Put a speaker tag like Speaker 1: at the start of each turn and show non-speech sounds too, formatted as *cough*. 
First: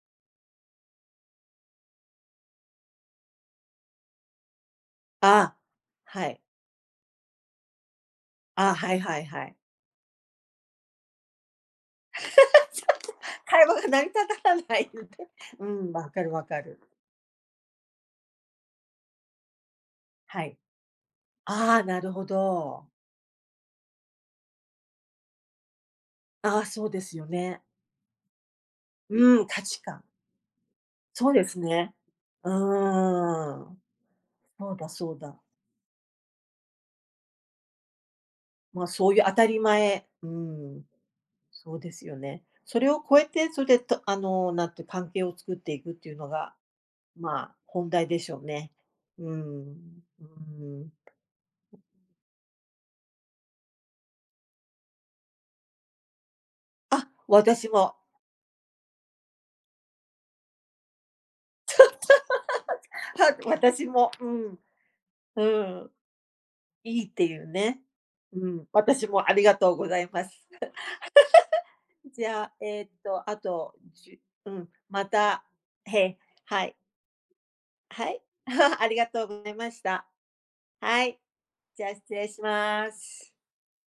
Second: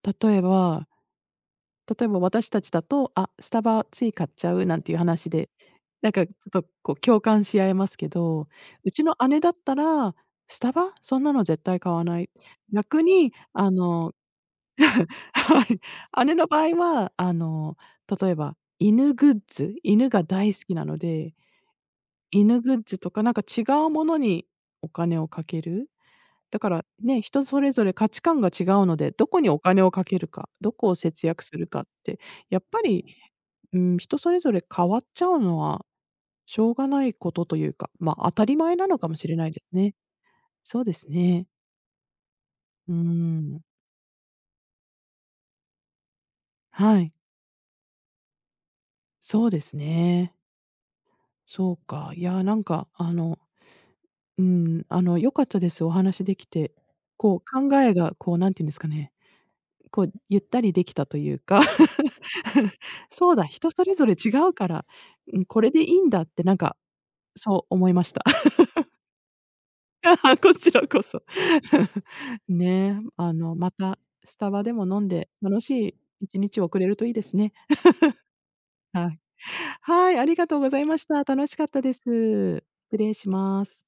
Speaker 1: 例えば例えば私たちだと、あ、スタバつい買っちゃうなんていう話で、
Speaker 2: あ、
Speaker 1: なんか
Speaker 2: は
Speaker 1: ちょ
Speaker 2: い。
Speaker 1: っと、こう、共感し合えますけど、
Speaker 2: あ、
Speaker 1: う
Speaker 2: はい
Speaker 1: ちの
Speaker 2: はい
Speaker 1: 姉
Speaker 2: は
Speaker 1: だっ
Speaker 2: い。
Speaker 1: たら「スタバ、そんなの絶対買わ
Speaker 2: *laughs* ちょっ
Speaker 1: ない」やく
Speaker 2: と、
Speaker 1: に、
Speaker 2: 会
Speaker 1: あ
Speaker 2: 話が成り
Speaker 1: の
Speaker 2: 立たたんないよね。
Speaker 1: *chuckles* は
Speaker 2: う
Speaker 1: い。
Speaker 2: ん、分かる
Speaker 1: 姉の
Speaker 2: 分か
Speaker 1: 場合
Speaker 2: る。
Speaker 1: はあの、例えば犬グッズ、犬が
Speaker 2: は
Speaker 1: 大
Speaker 2: い。
Speaker 1: 好きなので、
Speaker 2: ああ、なるほ
Speaker 1: 犬グッ
Speaker 2: ど。
Speaker 1: ズとかなんか違うものにお金をかける。
Speaker 2: あ
Speaker 1: だ
Speaker 2: あ、
Speaker 1: から、
Speaker 2: そうです
Speaker 1: ね、
Speaker 2: よ
Speaker 1: 人そ
Speaker 2: ね。
Speaker 1: れぞれ価値観が違うので、どこ
Speaker 2: うん、
Speaker 1: にお
Speaker 2: 価
Speaker 1: 金
Speaker 2: 値
Speaker 1: をか
Speaker 2: 観。
Speaker 1: けるか、どこを節
Speaker 2: そう
Speaker 1: 約
Speaker 2: で
Speaker 1: す
Speaker 2: す
Speaker 1: るかっ
Speaker 2: ね。
Speaker 1: て、
Speaker 2: う
Speaker 1: やっぱり、
Speaker 2: ー
Speaker 1: う
Speaker 2: ん。
Speaker 1: ーん、人それぞれ
Speaker 2: そう
Speaker 1: 変
Speaker 2: だ
Speaker 1: わっ
Speaker 2: そう
Speaker 1: ちゃう
Speaker 2: だ。
Speaker 1: のは、しょうがないことというか、まあ、当たり前
Speaker 2: ま
Speaker 1: な
Speaker 2: あ、
Speaker 1: のか
Speaker 2: そう
Speaker 1: も
Speaker 2: いう
Speaker 1: し
Speaker 2: 当
Speaker 1: れ
Speaker 2: た
Speaker 1: ない
Speaker 2: り
Speaker 1: でね。
Speaker 2: 前う
Speaker 1: そう
Speaker 2: ん、
Speaker 1: ですね。
Speaker 2: そうですよね。それ
Speaker 1: うー
Speaker 2: を超えて、
Speaker 1: ん。
Speaker 2: そで、と、あの、なんて関係を作っていくっていうのが、
Speaker 1: はい。
Speaker 2: まあ、本題でしょうね。う
Speaker 1: そうです
Speaker 2: ん、う
Speaker 1: ね。
Speaker 2: ん。
Speaker 1: そうか、いやなんかあの、うん、あの、良かったです、お話しできて。
Speaker 2: あ、
Speaker 1: こ
Speaker 2: 私
Speaker 1: う、考え
Speaker 2: も。
Speaker 1: がこう、何て言うんですかね、こう、ゆったりできたというか。
Speaker 2: そう。
Speaker 1: *chuckles*
Speaker 2: *laughs*
Speaker 1: そう
Speaker 2: は、
Speaker 1: だ、人そ
Speaker 2: 私
Speaker 1: れぞ
Speaker 2: も。
Speaker 1: れ
Speaker 2: う
Speaker 1: 違う
Speaker 2: ん。
Speaker 1: から、う
Speaker 2: う
Speaker 1: ん、これで
Speaker 2: ん。
Speaker 1: 良いんだってなんか、
Speaker 2: いいっていう
Speaker 1: そう
Speaker 2: ね。
Speaker 1: 思いました。
Speaker 2: うん、
Speaker 1: *chuckles*
Speaker 2: 私もありがとうござい
Speaker 1: あ、
Speaker 2: ま
Speaker 1: は、
Speaker 2: す。
Speaker 1: こちらこそ。*chuckles*
Speaker 2: *laughs* じゃ、ええ
Speaker 1: ね、
Speaker 2: と、
Speaker 1: あ
Speaker 2: あ
Speaker 1: の、ま
Speaker 2: と、
Speaker 1: た、
Speaker 2: じゅ
Speaker 1: スタ
Speaker 2: う
Speaker 1: バ
Speaker 2: ん、
Speaker 1: でも飲
Speaker 2: ま
Speaker 1: んで、
Speaker 2: た、
Speaker 1: 楽しい
Speaker 2: へ
Speaker 1: 一日
Speaker 2: はい。
Speaker 1: 送れるといいですね。
Speaker 2: はい。
Speaker 1: *chuckles*
Speaker 2: *laughs* ありが
Speaker 1: はい。
Speaker 2: とうございました。
Speaker 1: はい、ありがとうございま
Speaker 2: は
Speaker 1: し
Speaker 2: い。
Speaker 1: た。楽しかった
Speaker 2: じゃあ、
Speaker 1: です。
Speaker 2: 失礼しま
Speaker 1: 失礼し
Speaker 2: す。
Speaker 1: ます。